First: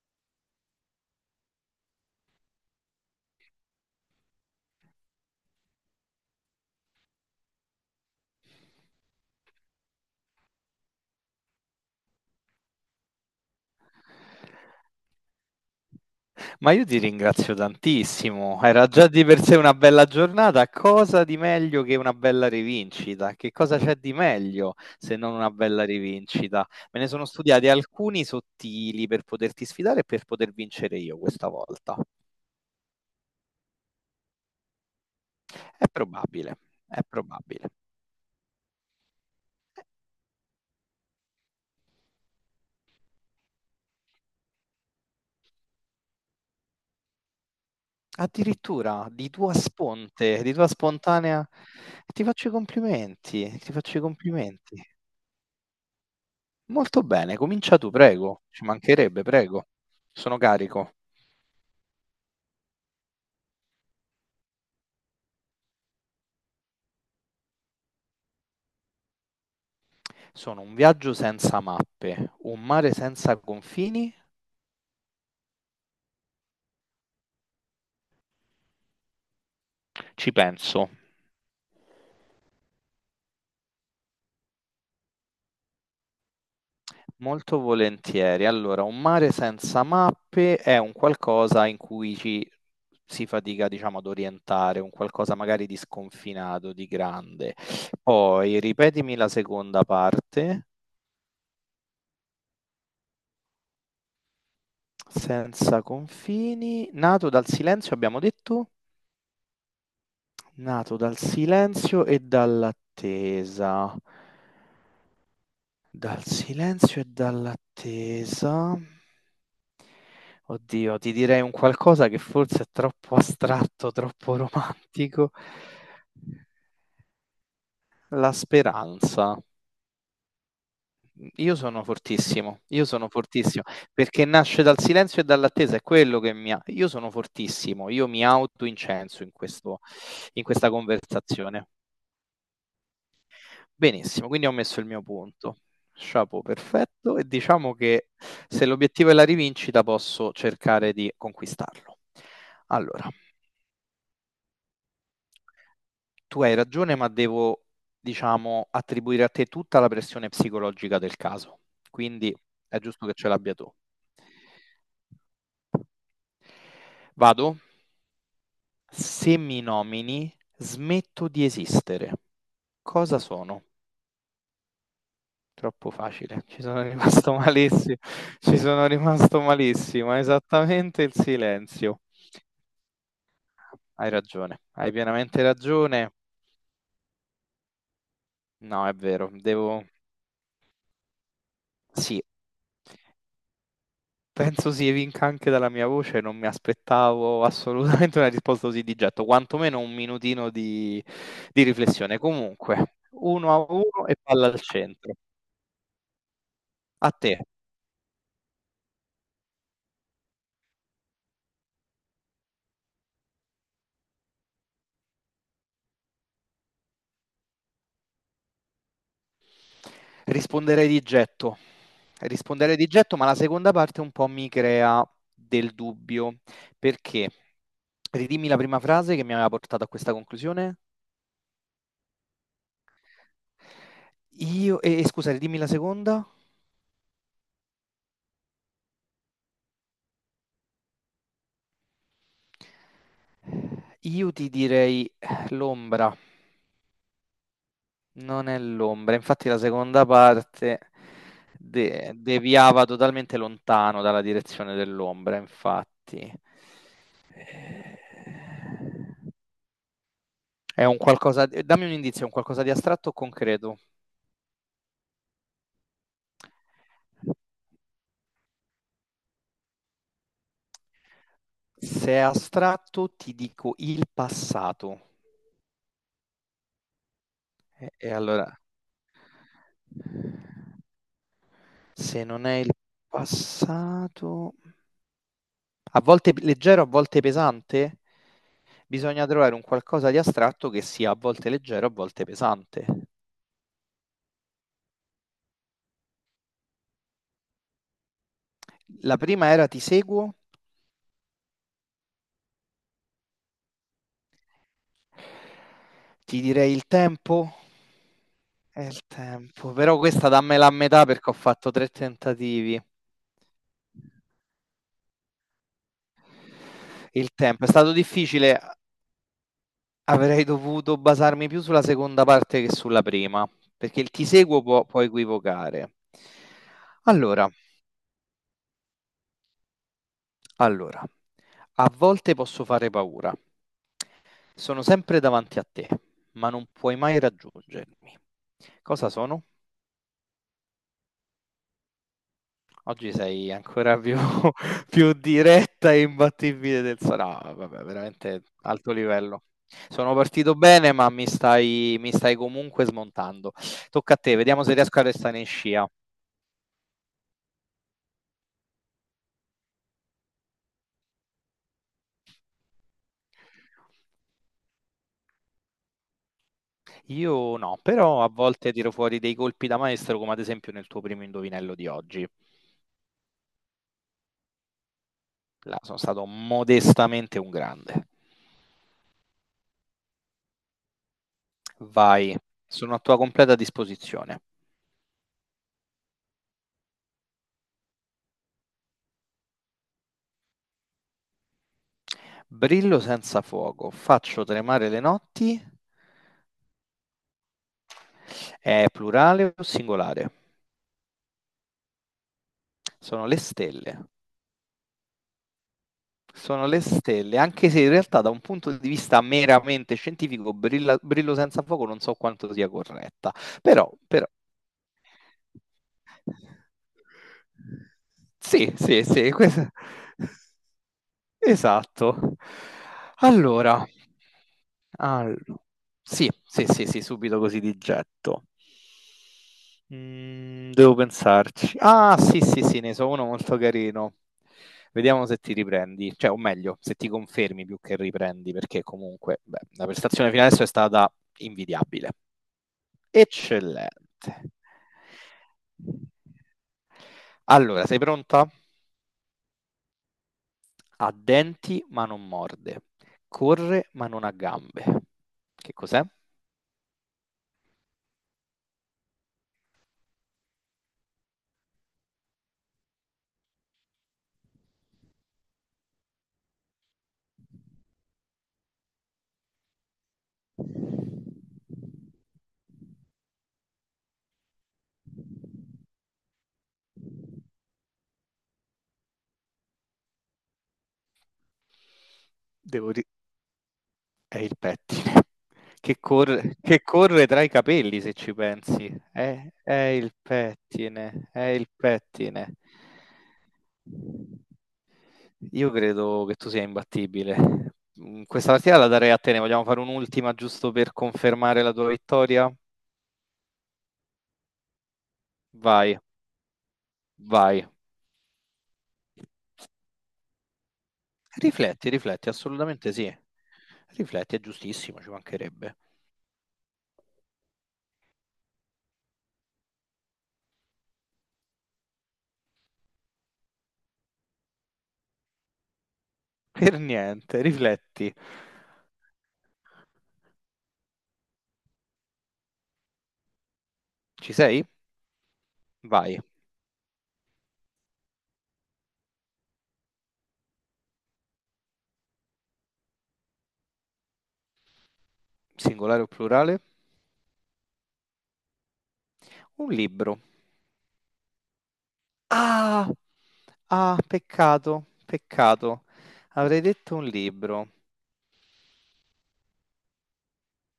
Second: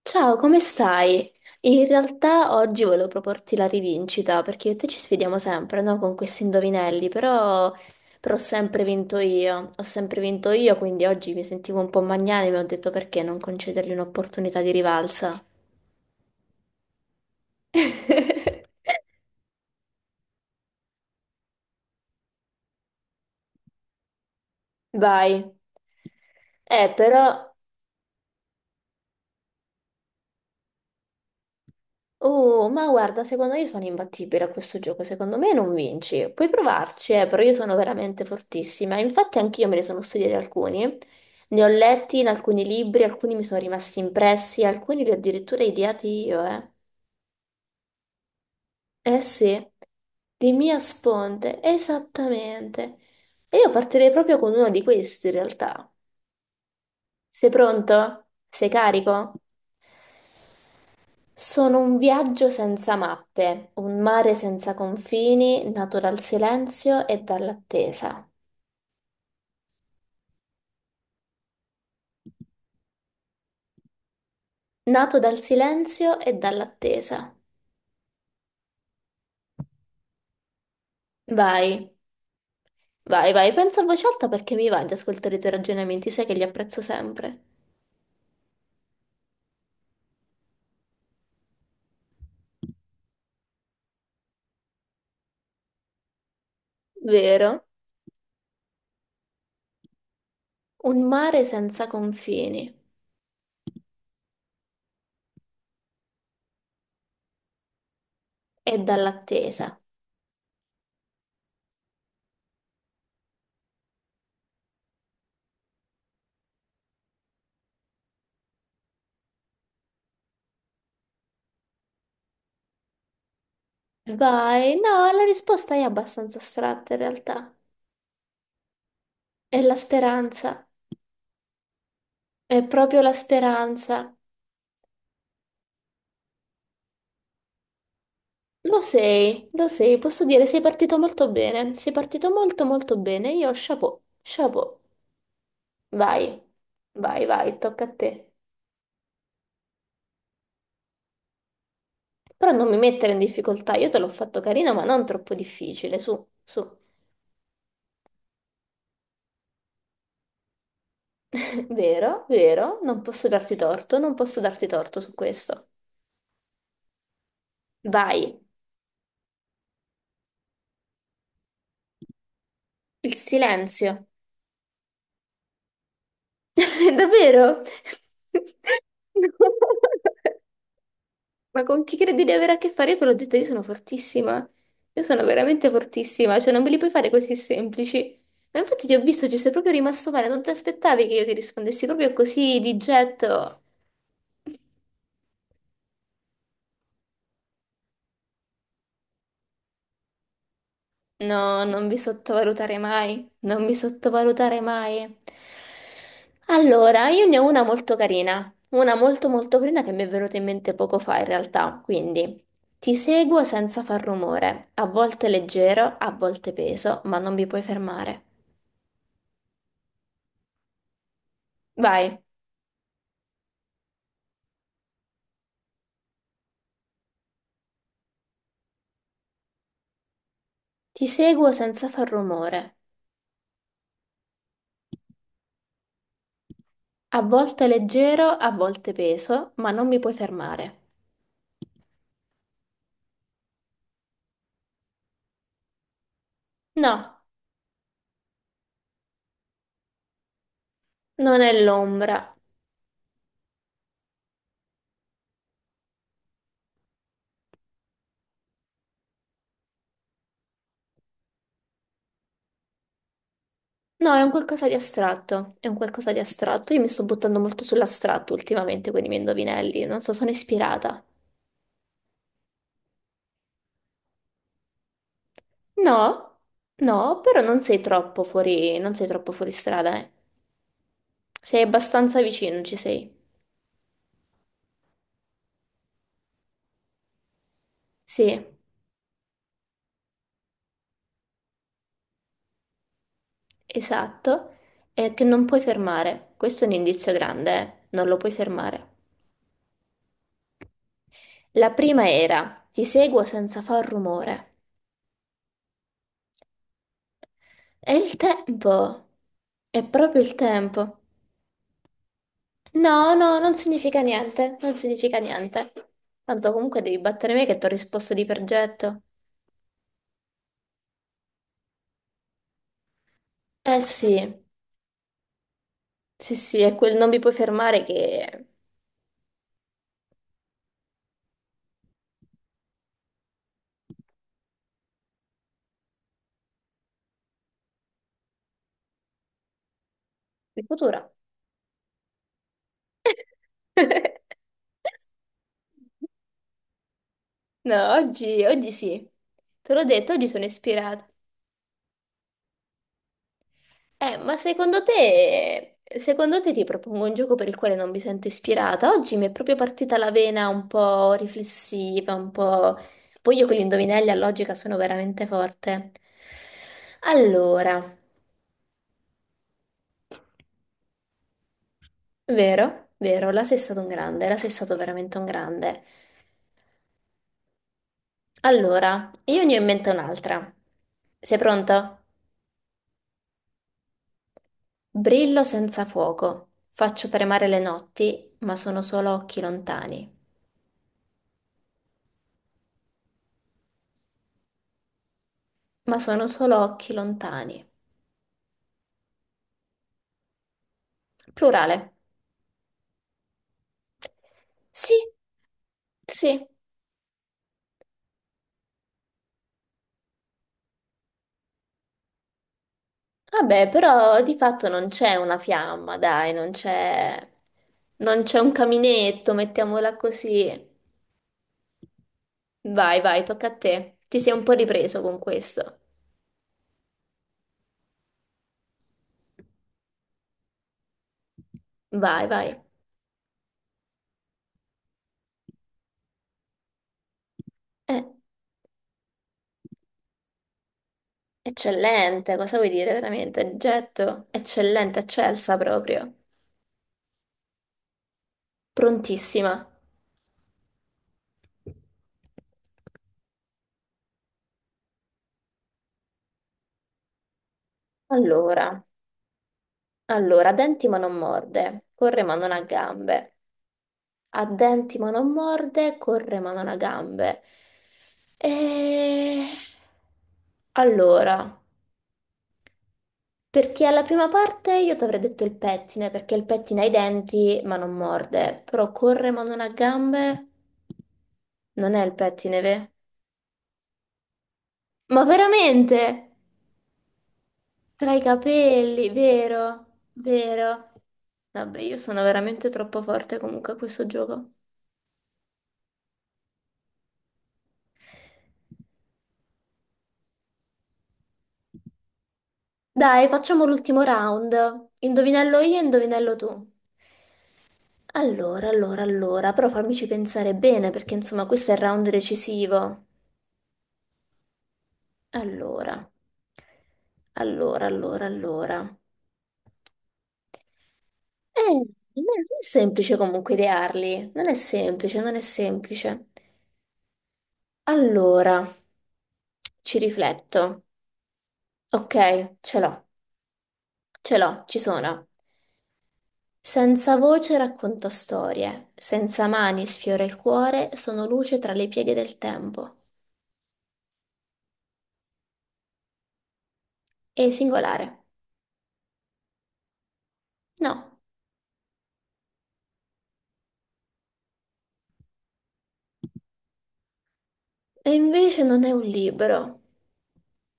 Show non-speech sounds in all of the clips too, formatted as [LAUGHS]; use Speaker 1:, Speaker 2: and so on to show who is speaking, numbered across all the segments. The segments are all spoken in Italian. Speaker 1: Ciao, come stai? In realtà oggi volevo proporti la rivincita perché io e te ci sfidiamo sempre, no? Con questi indovinelli, però ho sempre vinto io, ho sempre vinto io, quindi oggi mi sentivo un po' magnanima e mi ho detto perché non concedergli un'opportunità di rivalsa.
Speaker 2: Ma io ti ringrazio tantissimo.
Speaker 1: [LAUGHS]
Speaker 2: Era già di per sé una bella giornata. Cosa di meglio che una bella rivincita? Che cosa c'è di meglio se
Speaker 1: Vai.
Speaker 2: non una bella rivincita? Me ne sono
Speaker 1: Però
Speaker 2: studiati alcuni sottili per poterti sfidare e per poter vincere io questa volta.
Speaker 1: Oh, ma guarda, secondo me io sono imbattibile a questo gioco, secondo me non
Speaker 2: È
Speaker 1: vinci. Puoi
Speaker 2: probabile, è
Speaker 1: provarci, però io
Speaker 2: probabile.
Speaker 1: sono veramente fortissima. Infatti anch'io me ne sono studiati alcuni, ne ho letti in alcuni libri, alcuni mi sono rimasti impressi, alcuni li ho addirittura ideati io, eh.
Speaker 2: Addirittura
Speaker 1: Eh
Speaker 2: di tua
Speaker 1: sì,
Speaker 2: sponte,
Speaker 1: di
Speaker 2: di tua
Speaker 1: Mia
Speaker 2: spontanea.
Speaker 1: Sponte,
Speaker 2: Ti faccio i
Speaker 1: esattamente.
Speaker 2: complimenti,
Speaker 1: E io
Speaker 2: ti faccio i
Speaker 1: partirei proprio con uno
Speaker 2: complimenti.
Speaker 1: di questi, in realtà.
Speaker 2: Molto bene,
Speaker 1: Sei
Speaker 2: comincia tu,
Speaker 1: pronto?
Speaker 2: prego. Ci
Speaker 1: Sei
Speaker 2: mancherebbe,
Speaker 1: carico?
Speaker 2: prego. Sono carico.
Speaker 1: Sono un viaggio senza mappe, un mare senza confini, nato dal silenzio e dall'attesa.
Speaker 2: Sono un viaggio senza mappe, un mare senza confini?
Speaker 1: Nato dal silenzio e dall'attesa.
Speaker 2: Ci penso.
Speaker 1: Vai, vai, vai, pensa a voce alta perché mi va di ascoltare i tuoi ragionamenti, sai che li apprezzo sempre.
Speaker 2: Molto volentieri. Allora, un mare senza mappe è un qualcosa in cui ci si fatica, diciamo, ad orientare, un qualcosa magari di sconfinato, di grande.
Speaker 1: Vero?
Speaker 2: Poi, ripetimi la seconda parte.
Speaker 1: Un mare senza confini
Speaker 2: Senza confini, nato dal silenzio, abbiamo detto?
Speaker 1: e dall'attesa.
Speaker 2: Nato dal silenzio e dall'attesa. Dal silenzio e dall'attesa. Oddio, ti direi un qualcosa che forse è troppo astratto, troppo
Speaker 1: Vai, no, la
Speaker 2: romantico.
Speaker 1: risposta è abbastanza astratta in realtà.
Speaker 2: La speranza.
Speaker 1: È la speranza, è
Speaker 2: Io
Speaker 1: proprio
Speaker 2: sono
Speaker 1: la
Speaker 2: fortissimo,
Speaker 1: speranza.
Speaker 2: perché nasce dal silenzio e dall'attesa, è quello che mi ha... Io sono fortissimo, io mi autoincenso in
Speaker 1: Lo
Speaker 2: questo,
Speaker 1: sei, posso
Speaker 2: in
Speaker 1: dire, sei
Speaker 2: questa
Speaker 1: partito molto
Speaker 2: conversazione.
Speaker 1: bene, sei partito molto molto bene, io chapeau,
Speaker 2: Benissimo, quindi ho
Speaker 1: chapeau,
Speaker 2: messo il mio punto.
Speaker 1: vai,
Speaker 2: Chapeau, perfetto. E
Speaker 1: vai, vai,
Speaker 2: diciamo
Speaker 1: tocca a
Speaker 2: che
Speaker 1: te.
Speaker 2: se l'obiettivo è la rivincita, posso cercare di conquistarlo.
Speaker 1: Però non mi
Speaker 2: Allora,
Speaker 1: mettere in difficoltà, io te l'ho fatto carino, ma non troppo difficile, su,
Speaker 2: tu hai
Speaker 1: su.
Speaker 2: ragione, ma devo, diciamo, attribuire a te tutta la pressione psicologica del caso.
Speaker 1: [LAUGHS] Vero,
Speaker 2: Quindi
Speaker 1: vero,
Speaker 2: è
Speaker 1: non
Speaker 2: giusto che
Speaker 1: posso
Speaker 2: ce l'abbia
Speaker 1: darti
Speaker 2: tu.
Speaker 1: torto, non posso darti torto su questo.
Speaker 2: Vado.
Speaker 1: Vai,
Speaker 2: Se mi nomini, smetto di esistere.
Speaker 1: il
Speaker 2: Cosa sono?
Speaker 1: silenzio.
Speaker 2: Troppo facile, ci sono
Speaker 1: [LAUGHS]
Speaker 2: rimasto [LAUGHS]
Speaker 1: Davvero?
Speaker 2: malissimo, ci sono rimasto
Speaker 1: [LAUGHS]
Speaker 2: malissimo, è
Speaker 1: No.
Speaker 2: esattamente il
Speaker 1: Ma con chi
Speaker 2: silenzio.
Speaker 1: credi di avere a che fare? Io te l'ho detto, io sono
Speaker 2: Hai
Speaker 1: fortissima.
Speaker 2: ragione, hai
Speaker 1: Io sono
Speaker 2: pienamente
Speaker 1: veramente
Speaker 2: ragione.
Speaker 1: fortissima, cioè non me li puoi fare così semplici. Ma
Speaker 2: No,
Speaker 1: infatti
Speaker 2: è
Speaker 1: ti ho visto,
Speaker 2: vero,
Speaker 1: ci sei proprio
Speaker 2: devo...
Speaker 1: rimasto male, non ti aspettavi che io ti rispondessi proprio
Speaker 2: Sì,
Speaker 1: così di getto.
Speaker 2: penso si evinca anche dalla mia voce, non mi aspettavo assolutamente una risposta così di getto, quantomeno un minutino di
Speaker 1: No, non mi
Speaker 2: riflessione.
Speaker 1: sottovalutare
Speaker 2: Comunque,
Speaker 1: mai,
Speaker 2: uno
Speaker 1: non
Speaker 2: a
Speaker 1: mi
Speaker 2: uno e palla
Speaker 1: sottovalutare
Speaker 2: al
Speaker 1: mai.
Speaker 2: centro.
Speaker 1: Allora,
Speaker 2: A
Speaker 1: io
Speaker 2: te,
Speaker 1: ne ho una molto carina, una molto molto carina che mi è venuta in mente poco fa in realtà, quindi ti seguo senza far rumore, a volte leggero, a volte peso, ma non mi puoi fermare.
Speaker 2: risponderei di getto,
Speaker 1: Vai,
Speaker 2: risponderei di getto, ma la seconda parte un po' mi crea del dubbio. Perché? Ridimmi la prima frase che mi aveva portato a questa conclusione.
Speaker 1: ti seguo senza far rumore.
Speaker 2: E scusa, ridimmi la seconda.
Speaker 1: A volte leggero, a volte peso, ma non mi puoi fermare.
Speaker 2: Io ti direi l'ombra,
Speaker 1: No,
Speaker 2: non è l'ombra. Infatti la seconda parte
Speaker 1: non è l'ombra.
Speaker 2: deviava totalmente lontano dalla direzione dell'ombra, infatti. Eh, È un qualcosa, dammi un indizio, è un qualcosa di astratto o concreto?
Speaker 1: No, è un qualcosa di astratto. È un qualcosa di astratto. Io mi sto buttando molto sull'astratto ultimamente con i miei indovinelli. Non so, sono ispirata.
Speaker 2: Se è astratto, ti dico il passato.
Speaker 1: No, no, però non sei
Speaker 2: E, e
Speaker 1: troppo
Speaker 2: allora,
Speaker 1: fuori, non sei troppo fuori strada, eh. Sei abbastanza
Speaker 2: se non è
Speaker 1: vicino,
Speaker 2: il
Speaker 1: ci sei.
Speaker 2: passato, a volte leggero, a volte pesante,
Speaker 1: Sì,
Speaker 2: bisogna trovare un qualcosa di astratto che sia a volte leggero, a volte pesante.
Speaker 1: esatto. È che non puoi fermare. Questo è un indizio grande, eh. Non lo puoi fermare.
Speaker 2: La prima era ti seguo,
Speaker 1: La prima era ti seguo senza far rumore.
Speaker 2: ti direi il tempo.
Speaker 1: È il
Speaker 2: È il
Speaker 1: tempo.
Speaker 2: tempo,
Speaker 1: È
Speaker 2: però
Speaker 1: proprio
Speaker 2: questa
Speaker 1: il
Speaker 2: dammela a
Speaker 1: tempo.
Speaker 2: metà perché ho fatto tre tentativi.
Speaker 1: No, no, non significa niente, non significa niente. Tanto comunque devi
Speaker 2: Il
Speaker 1: battere me che ti
Speaker 2: tempo
Speaker 1: ho
Speaker 2: è stato
Speaker 1: risposto di
Speaker 2: difficile.
Speaker 1: progetto.
Speaker 2: Avrei dovuto basarmi più sulla seconda parte che sulla prima,
Speaker 1: Eh
Speaker 2: perché il ti
Speaker 1: sì,
Speaker 2: seguo può, può equivocare.
Speaker 1: sì, sì, è quel non mi puoi
Speaker 2: Allora,
Speaker 1: fermare che è
Speaker 2: allora, a volte posso fare paura. Sono sempre davanti a te, ma non puoi mai raggiungermi. Cosa sono?
Speaker 1: futura.
Speaker 2: Oggi sei ancora più,
Speaker 1: [LAUGHS]
Speaker 2: [LAUGHS] più diretta e imbattibile del sa no, vabbè,
Speaker 1: No,
Speaker 2: veramente
Speaker 1: oggi, oggi
Speaker 2: alto
Speaker 1: sì.
Speaker 2: livello.
Speaker 1: Te l'ho detto,
Speaker 2: Sono
Speaker 1: oggi sono
Speaker 2: partito bene,
Speaker 1: ispirata.
Speaker 2: ma mi stai comunque smontando. Tocca a
Speaker 1: Ma
Speaker 2: te, vediamo se riesco a restare in scia.
Speaker 1: secondo te ti propongo un gioco per il quale non mi sento ispirata? Oggi mi è proprio partita la vena un po' riflessiva, un po'... Poi io con gli indovinelli a logica sono veramente forte.
Speaker 2: Io
Speaker 1: Allora,
Speaker 2: no, però a volte tiro fuori dei colpi da maestro, come ad esempio nel tuo primo indovinello di oggi.
Speaker 1: vero, vero, la sei stato un grande, la sei stato veramente un
Speaker 2: Là
Speaker 1: grande.
Speaker 2: sono stato modestamente un grande.
Speaker 1: Allora, io ne ho in mente un'altra. Sei pronto?
Speaker 2: Vai, sono a tua completa disposizione.
Speaker 1: Brillo senza fuoco, faccio tremare le notti, ma sono solo occhi lontani.
Speaker 2: Brillo senza fuoco, faccio tremare le notti.
Speaker 1: Ma sono solo occhi lontani.
Speaker 2: È plurale o singolare?
Speaker 1: Plurale.
Speaker 2: Sono le stelle.
Speaker 1: Sì, sì.
Speaker 2: Sono le stelle, anche se in realtà da un punto di vista meramente scientifico, Brillo senza fuoco non so quanto sia corretta,
Speaker 1: Vabbè,
Speaker 2: però,
Speaker 1: però
Speaker 2: però
Speaker 1: di fatto non c'è una fiamma, dai, non c'è un
Speaker 2: sì, sì, sì,
Speaker 1: caminetto,
Speaker 2: questa-
Speaker 1: mettiamola così.
Speaker 2: esatto.
Speaker 1: Vai, vai, tocca a te.
Speaker 2: Allora.
Speaker 1: Ti sei un po' ripreso con
Speaker 2: Allora,
Speaker 1: questo.
Speaker 2: sì, sì, sì, sì, subito così di getto. Devo pensarci. Ah,
Speaker 1: Vai,
Speaker 2: sì,
Speaker 1: vai.
Speaker 2: sì, sì, ne so uno molto carino. Vediamo se ti riprendi, cioè, o meglio, se ti confermi più che
Speaker 1: Eh,
Speaker 2: riprendi, perché comunque, beh, la prestazione fino adesso è stata invidiabile.
Speaker 1: eccellente, cosa vuoi dire veramente? Getto,
Speaker 2: Eccellente.
Speaker 1: eccellente, eccelsa proprio.
Speaker 2: Allora, sei pronta?
Speaker 1: Prontissima.
Speaker 2: Ha denti ma non morde, corre ma non ha gambe. Che cos'è?
Speaker 1: Allora, allora, denti ma non morde, corre ma non ha gambe. Ha denti ma non morde, corre ma non ha gambe. E... Allora, perché alla prima parte io ti avrei detto il pettine, perché il pettine ha i denti ma non morde, però corre ma non ha gambe, non è il pettine, ve?
Speaker 2: Devo... È il pettine
Speaker 1: Ma veramente?
Speaker 2: che corre tra i capelli, se
Speaker 1: Tra i
Speaker 2: ci pensi.
Speaker 1: capelli,
Speaker 2: È
Speaker 1: vero?
Speaker 2: il
Speaker 1: Vero?
Speaker 2: pettine, è il
Speaker 1: Vabbè, io sono
Speaker 2: pettine.
Speaker 1: veramente troppo forte comunque a questo gioco.
Speaker 2: Io credo che tu sia imbattibile. Questa partita la darei a te. Ne vogliamo fare un'ultima giusto per confermare la tua vittoria?
Speaker 1: Dai, facciamo l'ultimo round. Indovinello io,
Speaker 2: Vai,
Speaker 1: indovinello tu.
Speaker 2: vai.
Speaker 1: Allora, allora, allora, però fammici pensare bene perché insomma questo è il
Speaker 2: Rifletti,
Speaker 1: round
Speaker 2: rifletti, assolutamente
Speaker 1: decisivo.
Speaker 2: sì. Rifletti, è giustissimo, ci mancherebbe.
Speaker 1: Allora, allora, allora, allora. Eh, non è semplice comunque idearli, non è semplice, non è semplice.
Speaker 2: Per niente, rifletti.
Speaker 1: Allora, ci rifletto. Ok,
Speaker 2: Ci
Speaker 1: ce l'ho,
Speaker 2: sei?
Speaker 1: ci sono.
Speaker 2: Vai.
Speaker 1: Senza voce racconto storie, senza mani sfiora il cuore, sono luce tra le pieghe del tempo.
Speaker 2: Singolare o plurale?
Speaker 1: È singolare.
Speaker 2: Un libro.
Speaker 1: No.
Speaker 2: Ah, ah, peccato, peccato. Avrei detto un libro.
Speaker 1: E invece non è un libro.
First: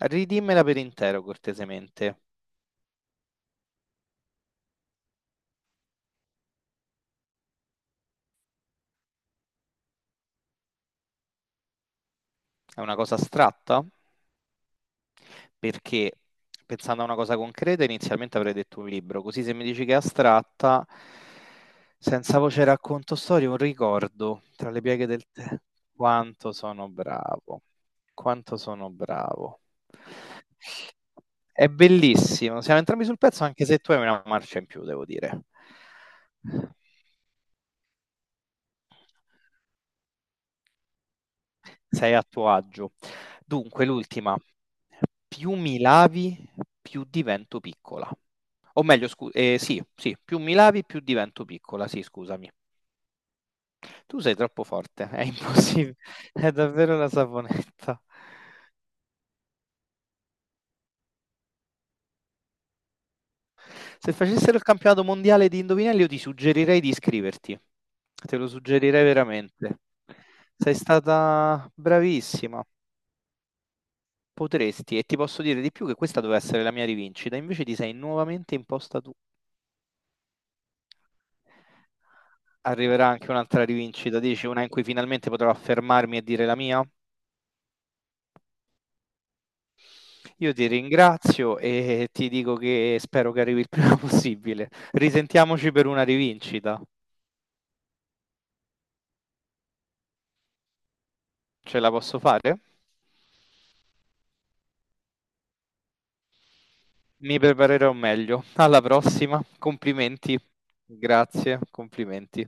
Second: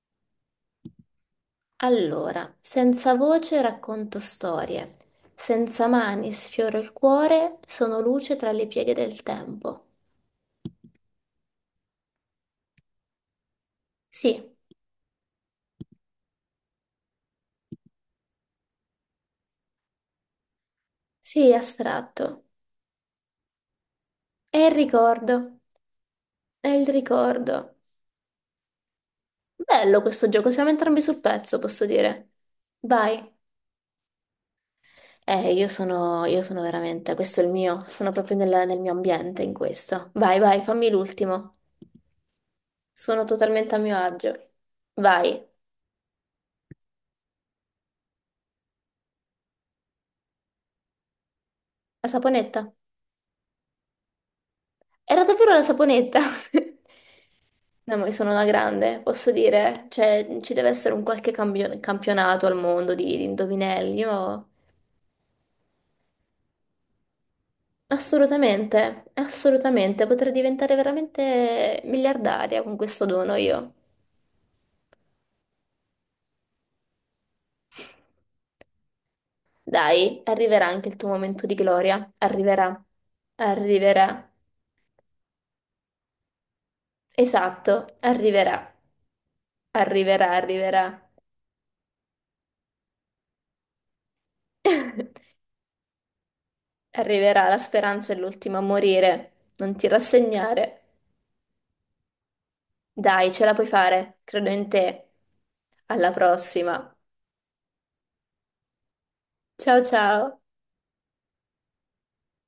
Speaker 2: Ridimmela per intero, cortesemente.
Speaker 1: Allora, senza voce racconto storie, senza mani sfioro il cuore, sono luce tra le pieghe del tempo.
Speaker 2: È una cosa astratta?
Speaker 1: Sì,
Speaker 2: Perché pensando a una cosa concreta, inizialmente avrei detto un libro. Così se mi dici che è astratta,
Speaker 1: sì,
Speaker 2: senza
Speaker 1: astratto.
Speaker 2: voce racconto storie, un ricordo
Speaker 1: È il
Speaker 2: tra le pieghe del
Speaker 1: ricordo,
Speaker 2: tè. Quanto
Speaker 1: è il
Speaker 2: sono bravo,
Speaker 1: ricordo.
Speaker 2: quanto sono bravo.
Speaker 1: Bello questo gioco, siamo entrambi sul pezzo,
Speaker 2: È
Speaker 1: posso dire.
Speaker 2: bellissimo, siamo entrambi sul
Speaker 1: Vai.
Speaker 2: pezzo anche se tu hai una marcia in più, devo dire.
Speaker 1: Io sono veramente, questo è il mio, sono proprio nel mio ambiente in questo. Vai, vai, fammi l'ultimo.
Speaker 2: Sei a tuo agio.
Speaker 1: Sono totalmente a
Speaker 2: Dunque,
Speaker 1: mio
Speaker 2: l'ultima.
Speaker 1: agio. Vai.
Speaker 2: Più mi lavi, più divento piccola. O meglio, sì, sì, più mi lavi, più divento piccola. Sì,
Speaker 1: La
Speaker 2: scusami.
Speaker 1: saponetta.
Speaker 2: Tu sei troppo forte, è
Speaker 1: Era davvero la
Speaker 2: impossibile.
Speaker 1: saponetta.
Speaker 2: [LAUGHS] È davvero la
Speaker 1: [LAUGHS] No,
Speaker 2: saponetta.
Speaker 1: ma io sono una grande, posso dire. Cioè, ci deve essere un qualche campionato al mondo di, indovinelli.
Speaker 2: Se
Speaker 1: Io...
Speaker 2: facessero il campionato mondiale di indovinelli, io ti suggerirei di iscriverti. Te lo suggerirei
Speaker 1: Assolutamente,
Speaker 2: veramente.
Speaker 1: assolutamente. Potrei
Speaker 2: Sei
Speaker 1: diventare
Speaker 2: stata
Speaker 1: veramente miliardaria
Speaker 2: bravissima.
Speaker 1: con questo dono io.
Speaker 2: Potresti, e ti posso dire di più che questa doveva essere la mia rivincita, invece ti sei nuovamente imposta tu.
Speaker 1: Dai, arriverà anche il tuo momento di gloria. Arriverà.
Speaker 2: Arriverà anche un'altra rivincita,
Speaker 1: Arriverà.
Speaker 2: dici una in cui finalmente potrò affermarmi e dire la mia?
Speaker 1: Esatto, arriverà. Arriverà,
Speaker 2: Io ti
Speaker 1: arriverà.
Speaker 2: ringrazio e ti dico che spero che arrivi il prima [LAUGHS] possibile.
Speaker 1: [LAUGHS]
Speaker 2: Risentiamoci per una rivincita.
Speaker 1: Arriverà, la speranza è l'ultima a morire. Non ti rassegnare.
Speaker 2: Ce la posso fare?
Speaker 1: Dai, ce la puoi fare, credo in te. Alla prossima.
Speaker 2: Mi preparerò meglio. Alla prossima.
Speaker 1: Ciao
Speaker 2: Complimenti.
Speaker 1: ciao.
Speaker 2: Grazie, complimenti.